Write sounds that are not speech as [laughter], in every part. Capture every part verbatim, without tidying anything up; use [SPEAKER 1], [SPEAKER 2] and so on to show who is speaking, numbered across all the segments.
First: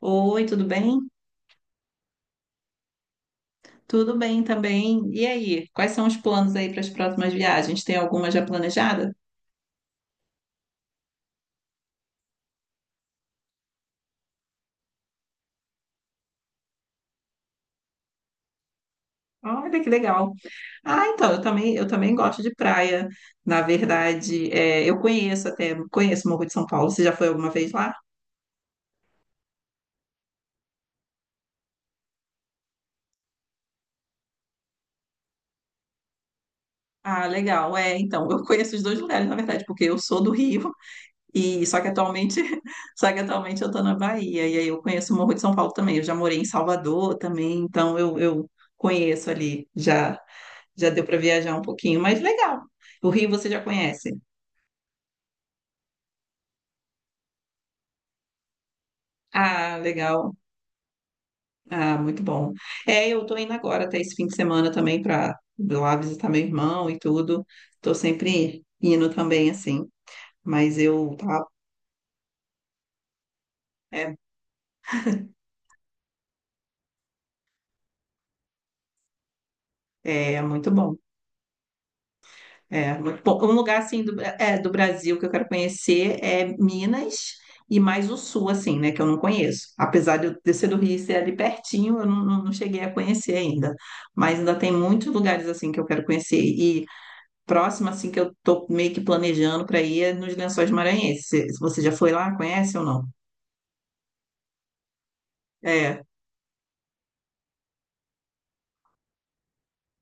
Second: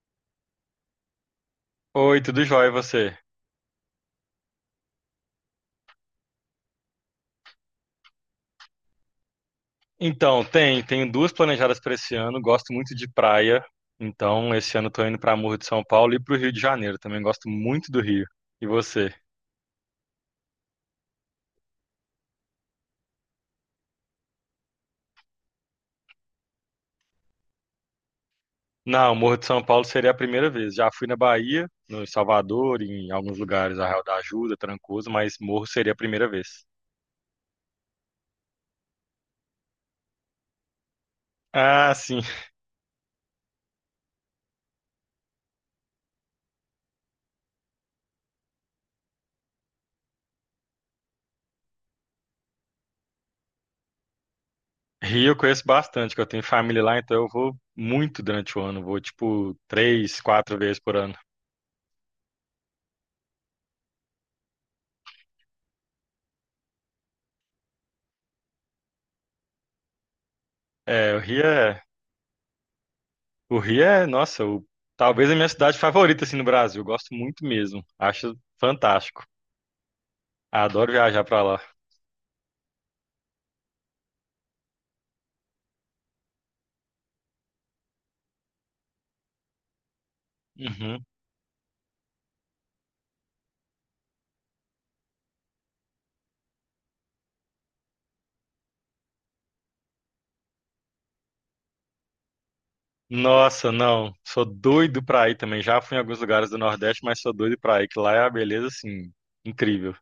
[SPEAKER 1] Oi, tudo bem?
[SPEAKER 2] Oi, tudo jóia e você?
[SPEAKER 1] Tudo bem também. E aí, quais são os planos aí para as próximas viagens? Tem alguma já planejada?
[SPEAKER 2] Então, tem, tenho duas planejadas para esse ano. Gosto muito de praia, então esse ano estou indo para Morro de São Paulo e para o Rio de Janeiro. Também gosto muito do Rio. E você?
[SPEAKER 1] Olha que legal. Ah, então, eu também, eu também gosto de praia. Na verdade, é, eu conheço até, conheço o Morro de São Paulo. Você já foi alguma vez lá?
[SPEAKER 2] Não, Morro de São Paulo seria a primeira vez. Já fui na Bahia, no Salvador, em alguns lugares, Arraial da Ajuda, Trancoso, mas Morro seria a primeira vez.
[SPEAKER 1] Ah, legal. É, então, eu conheço os dois lugares, na verdade, porque eu sou do Rio [laughs] e só que
[SPEAKER 2] Ah, sim.
[SPEAKER 1] atualmente, [laughs] só que atualmente eu tô na Bahia e aí eu conheço o Morro de São Paulo também. Eu já morei em Salvador também, então eu, eu conheço ali já. Já deu para viajar um pouquinho, mas legal. O Rio você já conhece.
[SPEAKER 2] Rio eu conheço bastante, que eu tenho família lá, então eu vou muito durante o ano. Vou tipo
[SPEAKER 1] Ah,
[SPEAKER 2] três,
[SPEAKER 1] legal.
[SPEAKER 2] quatro vezes por ano.
[SPEAKER 1] Ah, muito bom. É, eu tô indo agora até esse fim de semana também para lá visitar meu irmão e tudo. Tô sempre indo também, assim. Mas
[SPEAKER 2] É,
[SPEAKER 1] eu
[SPEAKER 2] o
[SPEAKER 1] tá,
[SPEAKER 2] Rio é O Rio é,
[SPEAKER 1] é,
[SPEAKER 2] nossa, o- talvez a minha cidade favorita assim no Brasil. Eu gosto muito mesmo. Acho fantástico.
[SPEAKER 1] É muito
[SPEAKER 2] Adoro
[SPEAKER 1] bom.
[SPEAKER 2] viajar pra lá.
[SPEAKER 1] É, muito bom. Um lugar assim do, Bra- é, do Brasil que eu quero conhecer é Minas e mais o sul, assim, né? Que eu não conheço. Apesar de eu ter sido do Rio e
[SPEAKER 2] Uhum.
[SPEAKER 1] ser ali pertinho, eu não, não- não cheguei a conhecer ainda. Mas ainda tem muitos lugares assim que eu quero conhecer. E próximo, assim, que eu tô meio que planejando para ir é nos Lençóis Maranhenses. Se- se Você já foi lá? Conhece ou não?
[SPEAKER 2] Nossa, não. Sou doido pra ir também. Já fui em
[SPEAKER 1] É.
[SPEAKER 2] alguns lugares do Nordeste, mas sou doido pra ir, que lá é a beleza assim incrível.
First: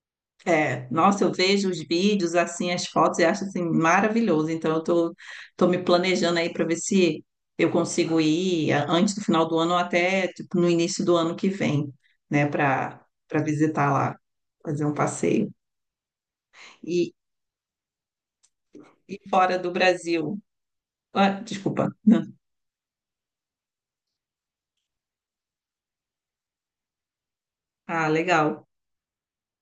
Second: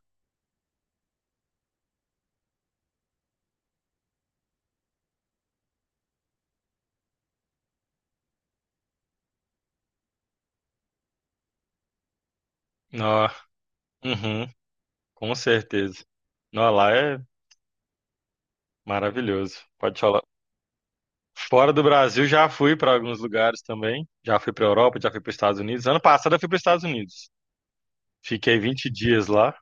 [SPEAKER 1] É, nossa, eu vejo os vídeos, assim, as fotos e acho, assim, maravilhoso. Então, eu tô, tô me planejando aí para ver se eu consigo ir a- antes do final do ano ou até, tipo, no início do ano que vem, né, para
[SPEAKER 2] Nó.
[SPEAKER 1] para visitar lá,
[SPEAKER 2] Uhum.
[SPEAKER 1] fazer um
[SPEAKER 2] Com
[SPEAKER 1] passeio.
[SPEAKER 2] certeza. Nó, lá
[SPEAKER 1] E,
[SPEAKER 2] é
[SPEAKER 1] e fora
[SPEAKER 2] maravilhoso.
[SPEAKER 1] do
[SPEAKER 2] Pode falar.
[SPEAKER 1] Brasil. Ah,
[SPEAKER 2] Fora do
[SPEAKER 1] desculpa.
[SPEAKER 2] Brasil, já fui pra alguns lugares também. Já fui pra Europa, já fui para Estados Unidos. Ano passado eu fui para Estados Unidos.
[SPEAKER 1] Ah,
[SPEAKER 2] Fiquei
[SPEAKER 1] legal,
[SPEAKER 2] vinte dias lá.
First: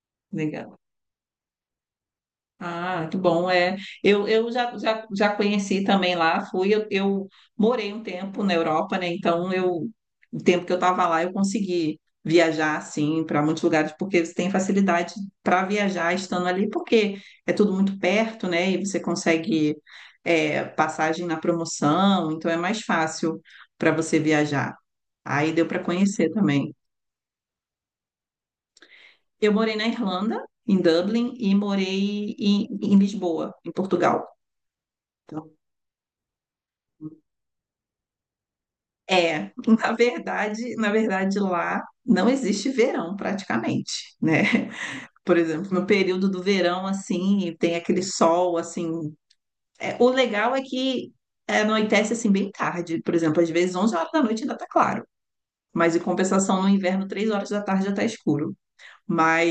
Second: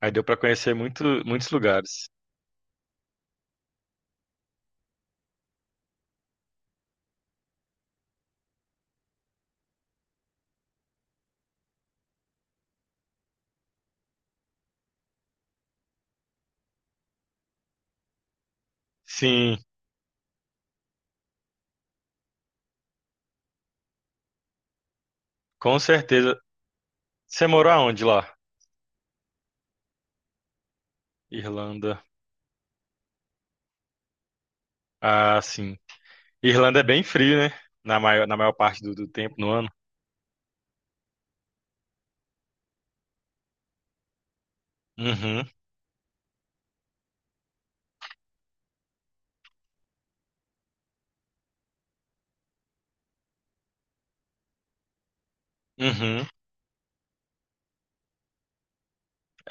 [SPEAKER 2] Aí deu pra conhecer
[SPEAKER 1] legal.
[SPEAKER 2] muito, muitos lugares.
[SPEAKER 1] Ah, muito bom, é. Eu, eu já, já, já conheci também lá, fui, eu, eu morei um tempo na Europa, né? Então eu, o tempo que eu estava lá, eu consegui viajar assim para muitos lugares, porque você tem facilidade para viajar estando ali, porque é tudo muito perto, né? E você
[SPEAKER 2] Sim,
[SPEAKER 1] consegue é, passagem na promoção, então é mais fácil para você viajar. Aí deu para
[SPEAKER 2] com
[SPEAKER 1] conhecer
[SPEAKER 2] certeza.
[SPEAKER 1] também.
[SPEAKER 2] Você morou aonde lá?
[SPEAKER 1] Eu morei na Irlanda, em Dublin, e
[SPEAKER 2] Irlanda.
[SPEAKER 1] morei em, em Lisboa, em Portugal.
[SPEAKER 2] Ah,
[SPEAKER 1] Então,
[SPEAKER 2] sim. Irlanda é bem frio, né? Na maior, na maior parte do, do tempo
[SPEAKER 1] é,
[SPEAKER 2] no
[SPEAKER 1] [laughs]
[SPEAKER 2] ano.
[SPEAKER 1] na verdade, na verdade lá não existe verão praticamente, né? [laughs] Por
[SPEAKER 2] Uhum,
[SPEAKER 1] exemplo, no período do verão assim, tem aquele sol assim, é, o legal é que é, anoitece assim bem tarde, por exemplo, às vezes onze horas da noite ainda tá claro, mas em
[SPEAKER 2] uhum.
[SPEAKER 1] compensação no inverno três horas da tarde já tá escuro.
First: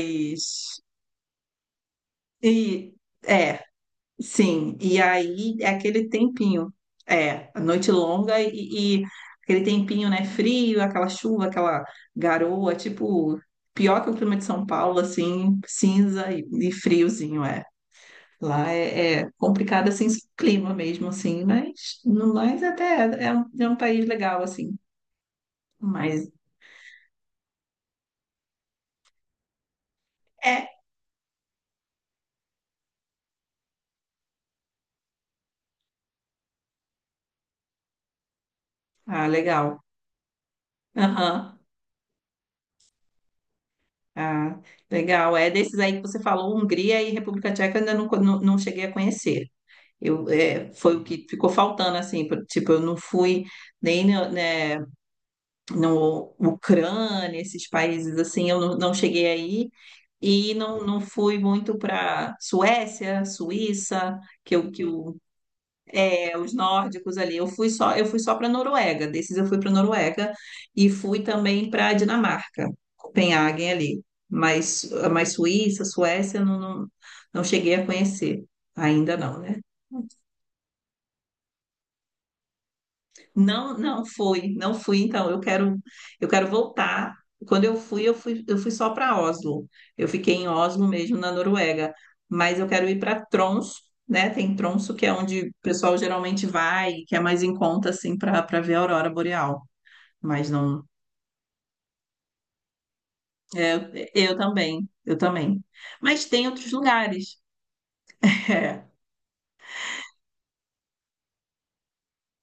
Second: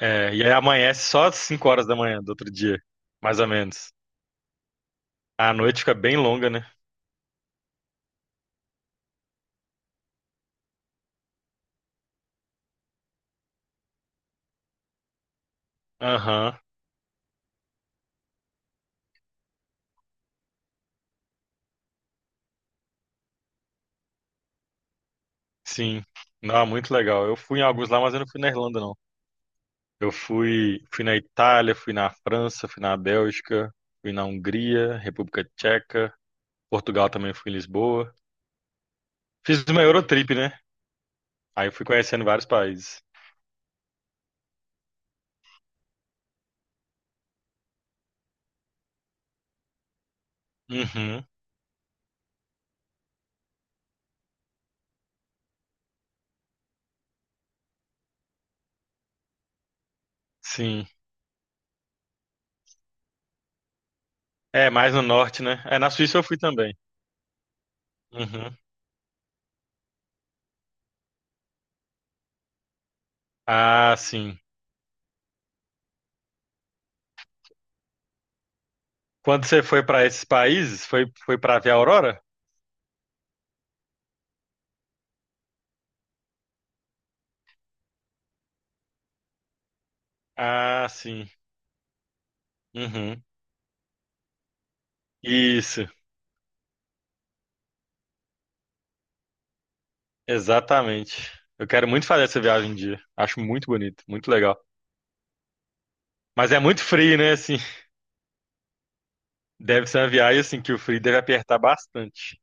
[SPEAKER 2] É, e aí amanhece só às cinco horas da manhã do outro dia,
[SPEAKER 1] e
[SPEAKER 2] mais ou
[SPEAKER 1] é,
[SPEAKER 2] menos.
[SPEAKER 1] Sim, e
[SPEAKER 2] A
[SPEAKER 1] aí é
[SPEAKER 2] noite fica
[SPEAKER 1] aquele
[SPEAKER 2] bem longa, né?
[SPEAKER 1] tempinho, é, a noite longa e, e aquele tempinho, né, frio, aquela chuva, aquela garoa, tipo, pior que o clima de São Paulo, assim, cinza e,
[SPEAKER 2] Aham,
[SPEAKER 1] e friozinho, é. Lá é, é complicado, assim, o clima mesmo, assim, mas no mais até é, um, é um país legal, assim,
[SPEAKER 2] sim.
[SPEAKER 1] mas
[SPEAKER 2] Não, muito legal. Eu fui em alguns lá, mas eu não fui na Irlanda, não. Eu
[SPEAKER 1] é,
[SPEAKER 2] fui, fui na Itália, fui na França, fui na Bélgica, fui na Hungria, República Tcheca. Portugal também fui em Lisboa.
[SPEAKER 1] ah,
[SPEAKER 2] Fiz
[SPEAKER 1] legal,
[SPEAKER 2] uma Eurotrip, né?
[SPEAKER 1] aham.
[SPEAKER 2] Aí eu fui conhecendo vários países.
[SPEAKER 1] Ah, legal. É desses aí que você falou, Hungria e República Tcheca, eu ainda não, co- não, não cheguei a conhecer. Eu, é, foi o que
[SPEAKER 2] Uhum,
[SPEAKER 1] ficou faltando, assim, por- tipo, eu não fui nem no, né, no Ucrânia, esses países assim, eu não, não cheguei aí e não,
[SPEAKER 2] sim.
[SPEAKER 1] não fui muito para Suécia, Suíça, que
[SPEAKER 2] É,
[SPEAKER 1] eu, que
[SPEAKER 2] mais no
[SPEAKER 1] eu,
[SPEAKER 2] norte, né? É, na Suíça eu
[SPEAKER 1] é,
[SPEAKER 2] fui
[SPEAKER 1] os
[SPEAKER 2] também.
[SPEAKER 1] nórdicos ali. Eu fui só, eu fui só para
[SPEAKER 2] Uhum.
[SPEAKER 1] Noruega, desses eu fui para Noruega e fui também para Dinamarca, Copenhagen
[SPEAKER 2] Ah,
[SPEAKER 1] ali,
[SPEAKER 2] sim.
[SPEAKER 1] mas, mas Suíça, Suécia, eu não, não, não cheguei a conhecer, ainda não,
[SPEAKER 2] Quando
[SPEAKER 1] né?
[SPEAKER 2] você foi para esses países, foi, foi para ver a aurora?
[SPEAKER 1] Não, não fui, não fui. Então, eu quero, eu quero voltar. Quando eu fui, eu fui, eu fui só para Oslo. Eu fiquei em Oslo
[SPEAKER 2] Ah,
[SPEAKER 1] mesmo,
[SPEAKER 2] sim.
[SPEAKER 1] na Noruega. Mas eu quero ir
[SPEAKER 2] Uhum.
[SPEAKER 1] para Tromsø, né? Tem Tromsø, que é onde o
[SPEAKER 2] Isso,
[SPEAKER 1] pessoal geralmente vai, que é mais em conta, assim, para para ver a aurora boreal. Mas não,
[SPEAKER 2] exatamente. Eu quero muito fazer essa viagem um dia. Acho muito
[SPEAKER 1] é,
[SPEAKER 2] bonito, muito
[SPEAKER 1] eu
[SPEAKER 2] legal.
[SPEAKER 1] também, eu também. Mas tem
[SPEAKER 2] Mas é
[SPEAKER 1] outros
[SPEAKER 2] muito frio, né?
[SPEAKER 1] lugares.
[SPEAKER 2] Assim,
[SPEAKER 1] [laughs]
[SPEAKER 2] deve ser uma viagem assim que o frio deve apertar bastante.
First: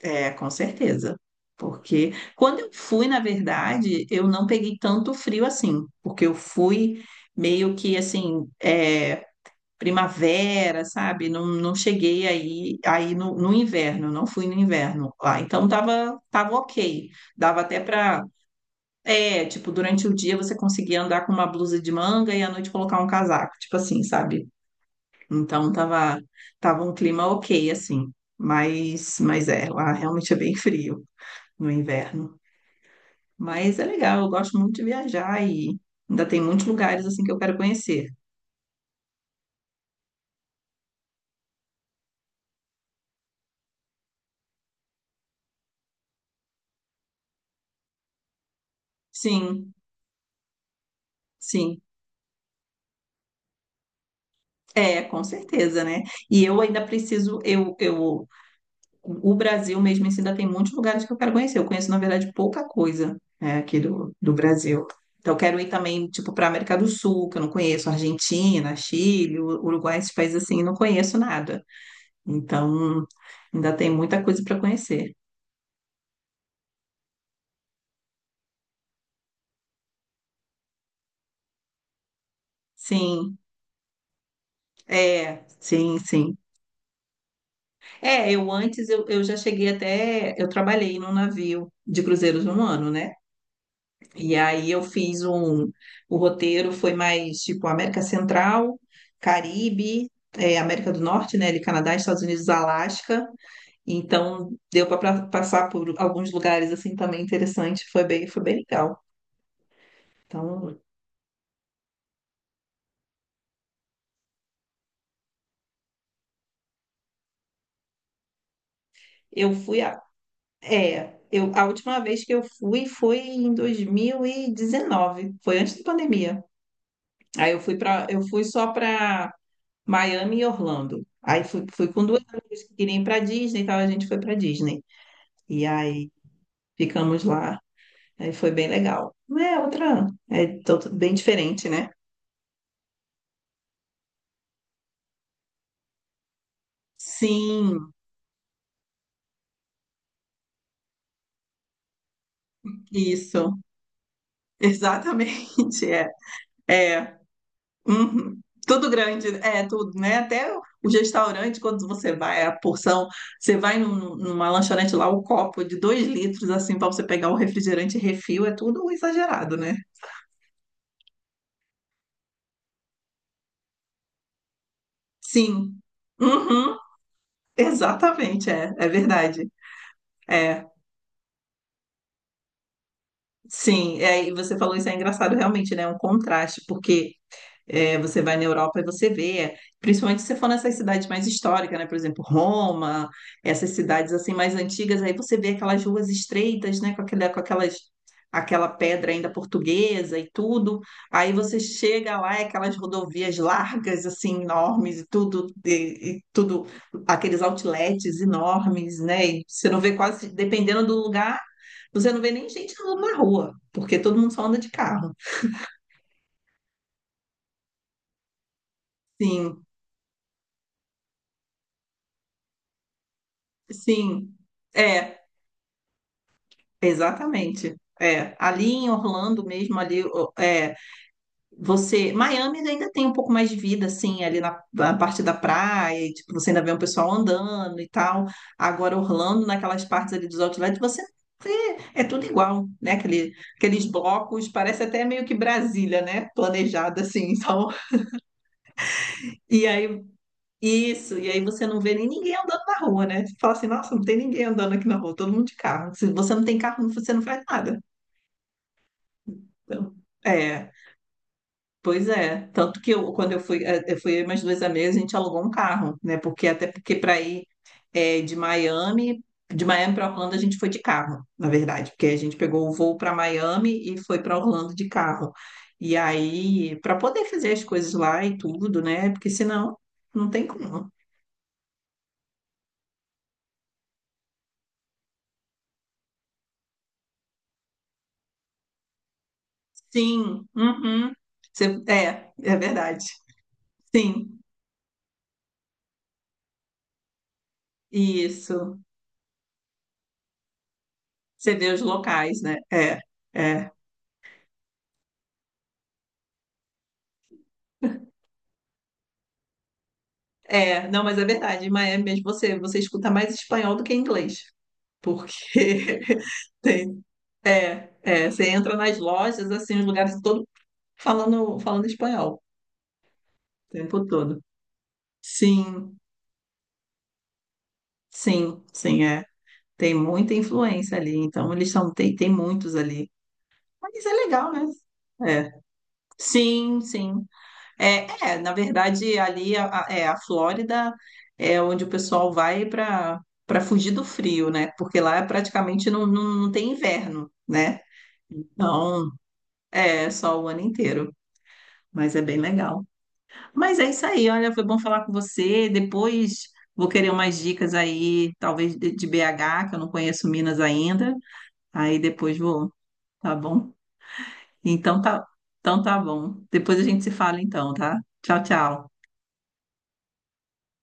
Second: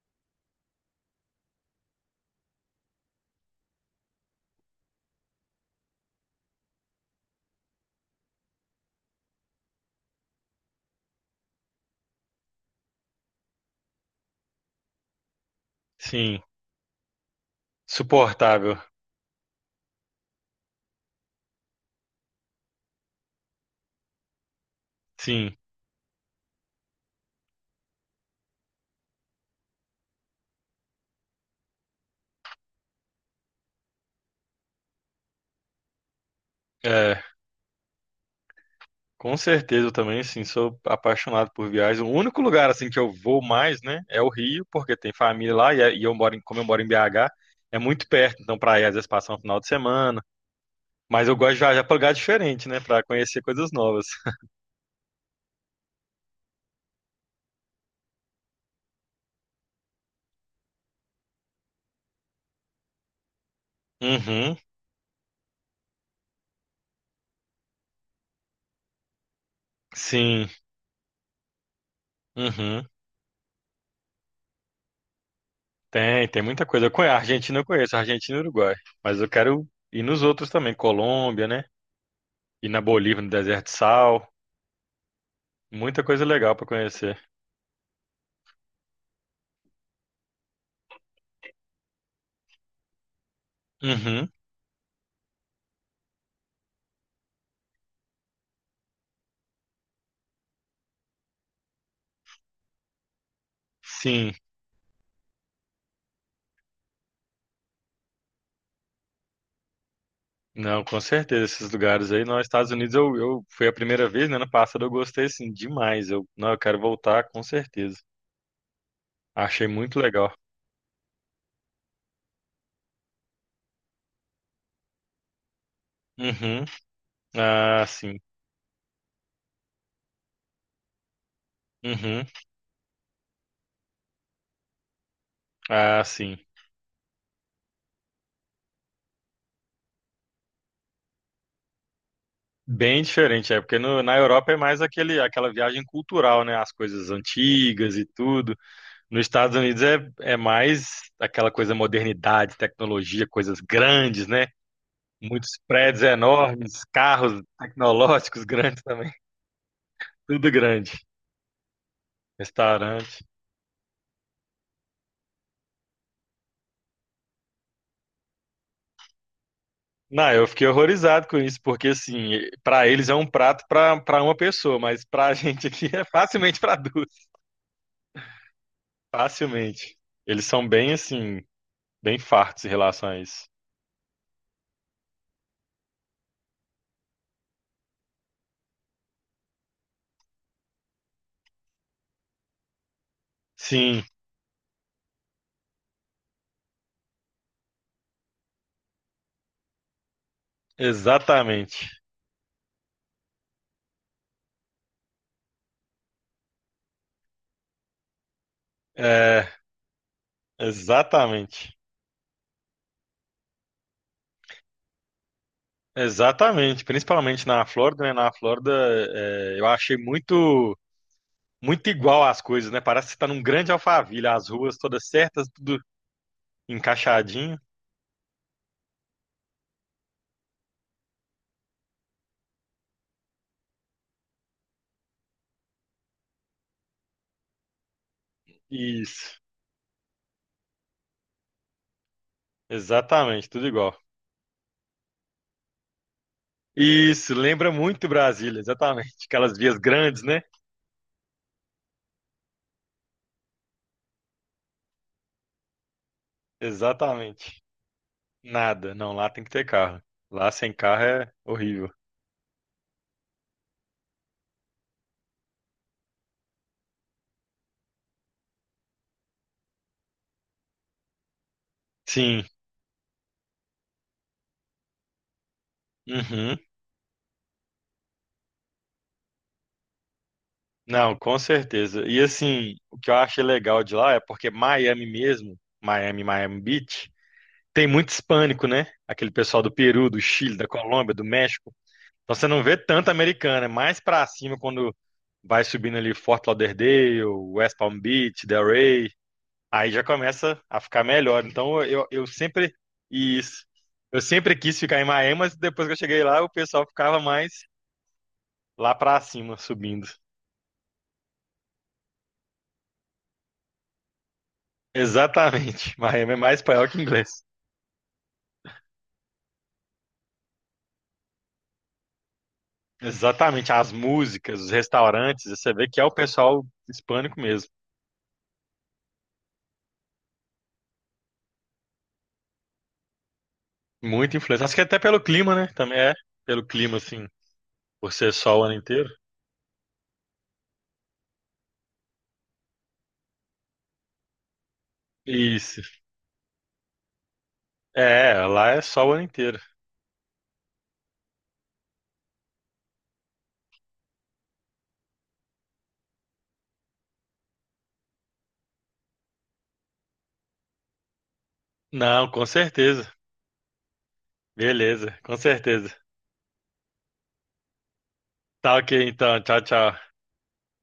[SPEAKER 1] É, com certeza. Porque quando eu fui, na verdade, eu não peguei tanto frio assim, porque eu fui meio que assim, é, primavera, sabe? Não, não cheguei aí, aí no, no inverno, não fui no inverno lá. Então tava,
[SPEAKER 2] Sim,
[SPEAKER 1] tava ok. Dava até pra.
[SPEAKER 2] suportável.
[SPEAKER 1] É, tipo, durante o dia você conseguia andar com uma blusa de manga e à noite colocar um casaco, tipo assim, sabe?
[SPEAKER 2] Sim.
[SPEAKER 1] Então tava, tava um clima ok, assim. Mas, mas é, lá realmente é bem frio no inverno. Mas é legal, eu gosto muito de viajar e ainda tem muitos lugares assim
[SPEAKER 2] É.
[SPEAKER 1] que eu quero conhecer.
[SPEAKER 2] Com certeza, eu também, assim, sou apaixonado por viagens. O único lugar, assim, que eu vou mais, né, é o Rio, porque tem família lá e, é- e eu moro em, como eu moro em B agá, é muito perto, então pra ir às vezes passar um final de
[SPEAKER 1] Sim,
[SPEAKER 2] semana. Mas eu gosto de
[SPEAKER 1] sim.
[SPEAKER 2] viajar pra lugar diferente, né, pra conhecer coisas novas.
[SPEAKER 1] É, com certeza, né? E eu ainda preciso, eu, eu, o Brasil mesmo assim, ainda tem muitos lugares que eu quero conhecer. Eu conheço, na verdade, pouca coisa, né, aqui do, do
[SPEAKER 2] Uhum,
[SPEAKER 1] Brasil. Então, eu quero ir também, tipo, para a América do Sul, que eu não conheço, Argentina, Chile, U- Uruguai, esses países
[SPEAKER 2] sim,
[SPEAKER 1] assim, eu não conheço nada.
[SPEAKER 2] uhum.
[SPEAKER 1] Então, ainda tem muita coisa para conhecer.
[SPEAKER 2] Tem, tem muita coisa. Eu conheço, a Argentina eu conheço, a Argentina e o Uruguai. Mas eu quero ir nos outros também, Colômbia, né, ir na Bolívia, no
[SPEAKER 1] Sim,
[SPEAKER 2] Deserto de Sal.
[SPEAKER 1] é, sim,
[SPEAKER 2] Muita coisa
[SPEAKER 1] sim.
[SPEAKER 2] legal pra conhecer.
[SPEAKER 1] É, eu antes eu, eu já cheguei até, eu trabalhei num navio de cruzeiros um ano, né?
[SPEAKER 2] Uhum,
[SPEAKER 1] E aí eu fiz um, o roteiro foi mais tipo América Central, Caribe, é, América do Norte, né? Ali Canadá, Estados Unidos, Alasca.
[SPEAKER 2] sim.
[SPEAKER 1] Então deu para passar por alguns lugares assim também interessante, foi bem, foi bem legal. Então
[SPEAKER 2] Não, com certeza, esses lugares aí. Nos Estados Unidos eu, eu foi a primeira vez, né? Ano passado eu gostei assim demais. Eu, não, eu quero voltar com certeza.
[SPEAKER 1] eu
[SPEAKER 2] Achei
[SPEAKER 1] fui a,
[SPEAKER 2] muito legal.
[SPEAKER 1] é, eu a última vez que eu fui foi em dois mil e dezenove, foi antes da pandemia.
[SPEAKER 2] Uhum.
[SPEAKER 1] Aí eu fui
[SPEAKER 2] Ah,
[SPEAKER 1] para,
[SPEAKER 2] sim.
[SPEAKER 1] eu fui só para Miami e Orlando. Aí fui, fui com duas
[SPEAKER 2] Uhum.
[SPEAKER 1] amigas que queriam ir para Disney, então a gente foi para Disney. E
[SPEAKER 2] Ah,
[SPEAKER 1] aí
[SPEAKER 2] sim.
[SPEAKER 1] ficamos lá. Aí foi bem legal. É outra, é to- bem diferente, né?
[SPEAKER 2] Bem diferente, é porque no- na Europa é mais aquele, aquela viagem cultural, né? As coisas
[SPEAKER 1] Sim,
[SPEAKER 2] antigas e tudo. Nos Estados Unidos é, é mais aquela coisa modernidade, tecnologia,
[SPEAKER 1] isso.
[SPEAKER 2] coisas grandes, né?
[SPEAKER 1] [laughs]
[SPEAKER 2] Muitos
[SPEAKER 1] Exatamente,
[SPEAKER 2] prédios
[SPEAKER 1] é.
[SPEAKER 2] enormes,
[SPEAKER 1] É.
[SPEAKER 2] carros
[SPEAKER 1] Uhum.
[SPEAKER 2] tecnológicos [laughs] grandes
[SPEAKER 1] Tudo
[SPEAKER 2] também.
[SPEAKER 1] grande, é tudo, né? Até
[SPEAKER 2] Tudo
[SPEAKER 1] o
[SPEAKER 2] grande.
[SPEAKER 1] restaurante, quando você vai, a porção,
[SPEAKER 2] Restaurante.
[SPEAKER 1] você vai num- numa lanchonete lá, o copo de dois litros, assim, para você pegar o refrigerante refil, é tudo exagerado, né?
[SPEAKER 2] Não, eu fiquei horrorizado com isso, porque assim, pra eles é um prato pra para uma pessoa, mas pra [laughs] gente
[SPEAKER 1] Sim.
[SPEAKER 2] aqui é facilmente
[SPEAKER 1] Uhum.
[SPEAKER 2] pra duas,
[SPEAKER 1] Exatamente, é, é verdade.
[SPEAKER 2] facilmente. Eles
[SPEAKER 1] É,
[SPEAKER 2] são bem assim, bem fartos em relação a isso.
[SPEAKER 1] sim, é, e você falou isso é engraçado realmente, né? É um contraste, porque é, você vai na Europa e você vê, é, principalmente se você for nessas cidades mais históricas, né? Por exemplo, Roma, essas
[SPEAKER 2] Sim,
[SPEAKER 1] cidades assim mais antigas, aí você vê aquelas ruas estreitas, né? Com aquela, com aquelas, aquela pedra ainda portuguesa e tudo. Aí você
[SPEAKER 2] exatamente.
[SPEAKER 1] chega lá, é aquelas rodovias largas, assim, enormes e tudo, e, e tudo, aqueles outlets enormes, né? E
[SPEAKER 2] É,
[SPEAKER 1] você não vê quase, dependendo do lugar,
[SPEAKER 2] exatamente.
[SPEAKER 1] você não vê nem gente andando na rua, porque todo mundo só anda de carro.
[SPEAKER 2] Exatamente, principalmente na Flórida, né? Na Flórida, é,
[SPEAKER 1] Sim,
[SPEAKER 2] eu achei muito muito igual as coisas, né? Parece que você tá num grande
[SPEAKER 1] sim.
[SPEAKER 2] Alphaville, as ruas todas
[SPEAKER 1] É,
[SPEAKER 2] certas, tudo encaixadinho.
[SPEAKER 1] exatamente. É, ali em Orlando mesmo, ali, o- é, você, Miami ainda tem um pouco mais de vida, assim, ali na, na parte da praia, e, tipo, você ainda vê um pessoal andando e tal. Agora,
[SPEAKER 2] Isso,
[SPEAKER 1] Orlando, naquelas partes ali dos outlets, você vê, é tudo igual, né? Aquele,
[SPEAKER 2] exatamente, tudo
[SPEAKER 1] aqueles
[SPEAKER 2] igual.
[SPEAKER 1] blocos, parece até meio que Brasília, né? Planejada, assim, [laughs]
[SPEAKER 2] Isso,
[SPEAKER 1] então,
[SPEAKER 2] lembra muito Brasília, exatamente. Aquelas
[SPEAKER 1] e
[SPEAKER 2] vias
[SPEAKER 1] aí,
[SPEAKER 2] grandes, né?
[SPEAKER 1] isso, e aí você não vê nem ninguém andando na rua, né? Você fala assim, nossa, não tem ninguém andando aqui na rua, todo mundo de carro. Se você não tem carro, você não faz
[SPEAKER 2] Exatamente.
[SPEAKER 1] nada.
[SPEAKER 2] Nada, não, lá tem que ter
[SPEAKER 1] Então,
[SPEAKER 2] carro. Lá
[SPEAKER 1] é.
[SPEAKER 2] sem carro é horrível.
[SPEAKER 1] Pois é, tanto que eu, quando eu fui, eh, eu fui eu e meus dois amigos, a gente alugou um carro, né? Porque até porque para ir eh, de Miami, de Miami para Orlando a gente foi de carro, na verdade, porque a gente
[SPEAKER 2] Sim,
[SPEAKER 1] pegou o voo para Miami e foi para Orlando de carro. E
[SPEAKER 2] uhum.
[SPEAKER 1] aí, para poder fazer as coisas lá e tudo, né? Porque senão não tem como.
[SPEAKER 2] Não, com certeza. E assim, o que eu achei legal de lá é porque Miami mesmo, Miami, Miami Beach, tem muito hispânico, né? Aquele pessoal do Peru, do
[SPEAKER 1] Sim,
[SPEAKER 2] Chile, da
[SPEAKER 1] uhum.
[SPEAKER 2] Colômbia, do México.
[SPEAKER 1] Você- é,
[SPEAKER 2] Então você
[SPEAKER 1] é
[SPEAKER 2] não vê
[SPEAKER 1] verdade.
[SPEAKER 2] tanto americano, é mais pra
[SPEAKER 1] Sim,
[SPEAKER 2] cima quando vai subindo ali Fort Lauderdale, West Palm Beach,
[SPEAKER 1] isso.
[SPEAKER 2] Delray. Aí já começa a ficar melhor.
[SPEAKER 1] Você vê os
[SPEAKER 2] Então eu, eu
[SPEAKER 1] locais, né?
[SPEAKER 2] sempre
[SPEAKER 1] É,
[SPEAKER 2] isso.
[SPEAKER 1] é.
[SPEAKER 2] Eu sempre quis ficar em Miami, mas depois que eu cheguei lá, o pessoal ficava mais lá pra cima, subindo.
[SPEAKER 1] É, não, mas é verdade. Em Miami mesmo você, você escuta mais espanhol do que inglês.
[SPEAKER 2] Exatamente. [laughs]
[SPEAKER 1] Porque [laughs]
[SPEAKER 2] Miami é mais espanhol que
[SPEAKER 1] tem,
[SPEAKER 2] inglês.
[SPEAKER 1] é, é, você entra nas lojas, assim, nos lugares todo falando, falando espanhol
[SPEAKER 2] Exatamente.
[SPEAKER 1] o
[SPEAKER 2] As
[SPEAKER 1] tempo todo.
[SPEAKER 2] músicas, os restaurantes, você vê
[SPEAKER 1] Sim,
[SPEAKER 2] que é o pessoal hispânico mesmo.
[SPEAKER 1] sim, sim, é. Tem muita influência ali, então eles são, tem, tem muitos ali. Mas é
[SPEAKER 2] Muito
[SPEAKER 1] legal, né?
[SPEAKER 2] influência. Acho que até pelo
[SPEAKER 1] É.
[SPEAKER 2] clima, né? Também é pelo
[SPEAKER 1] Sim,
[SPEAKER 2] clima,
[SPEAKER 1] sim.
[SPEAKER 2] assim,
[SPEAKER 1] É,
[SPEAKER 2] por ser
[SPEAKER 1] é, na
[SPEAKER 2] sol o ano inteiro.
[SPEAKER 1] verdade, ali a, a- é, a Flórida é onde o pessoal vai para para fugir do frio, né? Porque lá é
[SPEAKER 2] Isso.
[SPEAKER 1] praticamente não, não, não tem inverno, né?
[SPEAKER 2] É, lá é sol
[SPEAKER 1] Então,
[SPEAKER 2] o ano inteiro.
[SPEAKER 1] é só o ano inteiro, mas é bem legal. Mas é isso aí, olha, foi bom falar com você. Depois vou querer umas dicas aí, talvez de, de B agá, que eu não conheço Minas ainda. Aí
[SPEAKER 2] Não,
[SPEAKER 1] depois
[SPEAKER 2] com
[SPEAKER 1] vou,
[SPEAKER 2] certeza.
[SPEAKER 1] tá bom? Então
[SPEAKER 2] Beleza,
[SPEAKER 1] tá,
[SPEAKER 2] com
[SPEAKER 1] então
[SPEAKER 2] certeza.
[SPEAKER 1] tá bom. Depois a gente se fala então, tá? Tchau,
[SPEAKER 2] Tá ok,
[SPEAKER 1] tchau.
[SPEAKER 2] então. Tchau, tchau.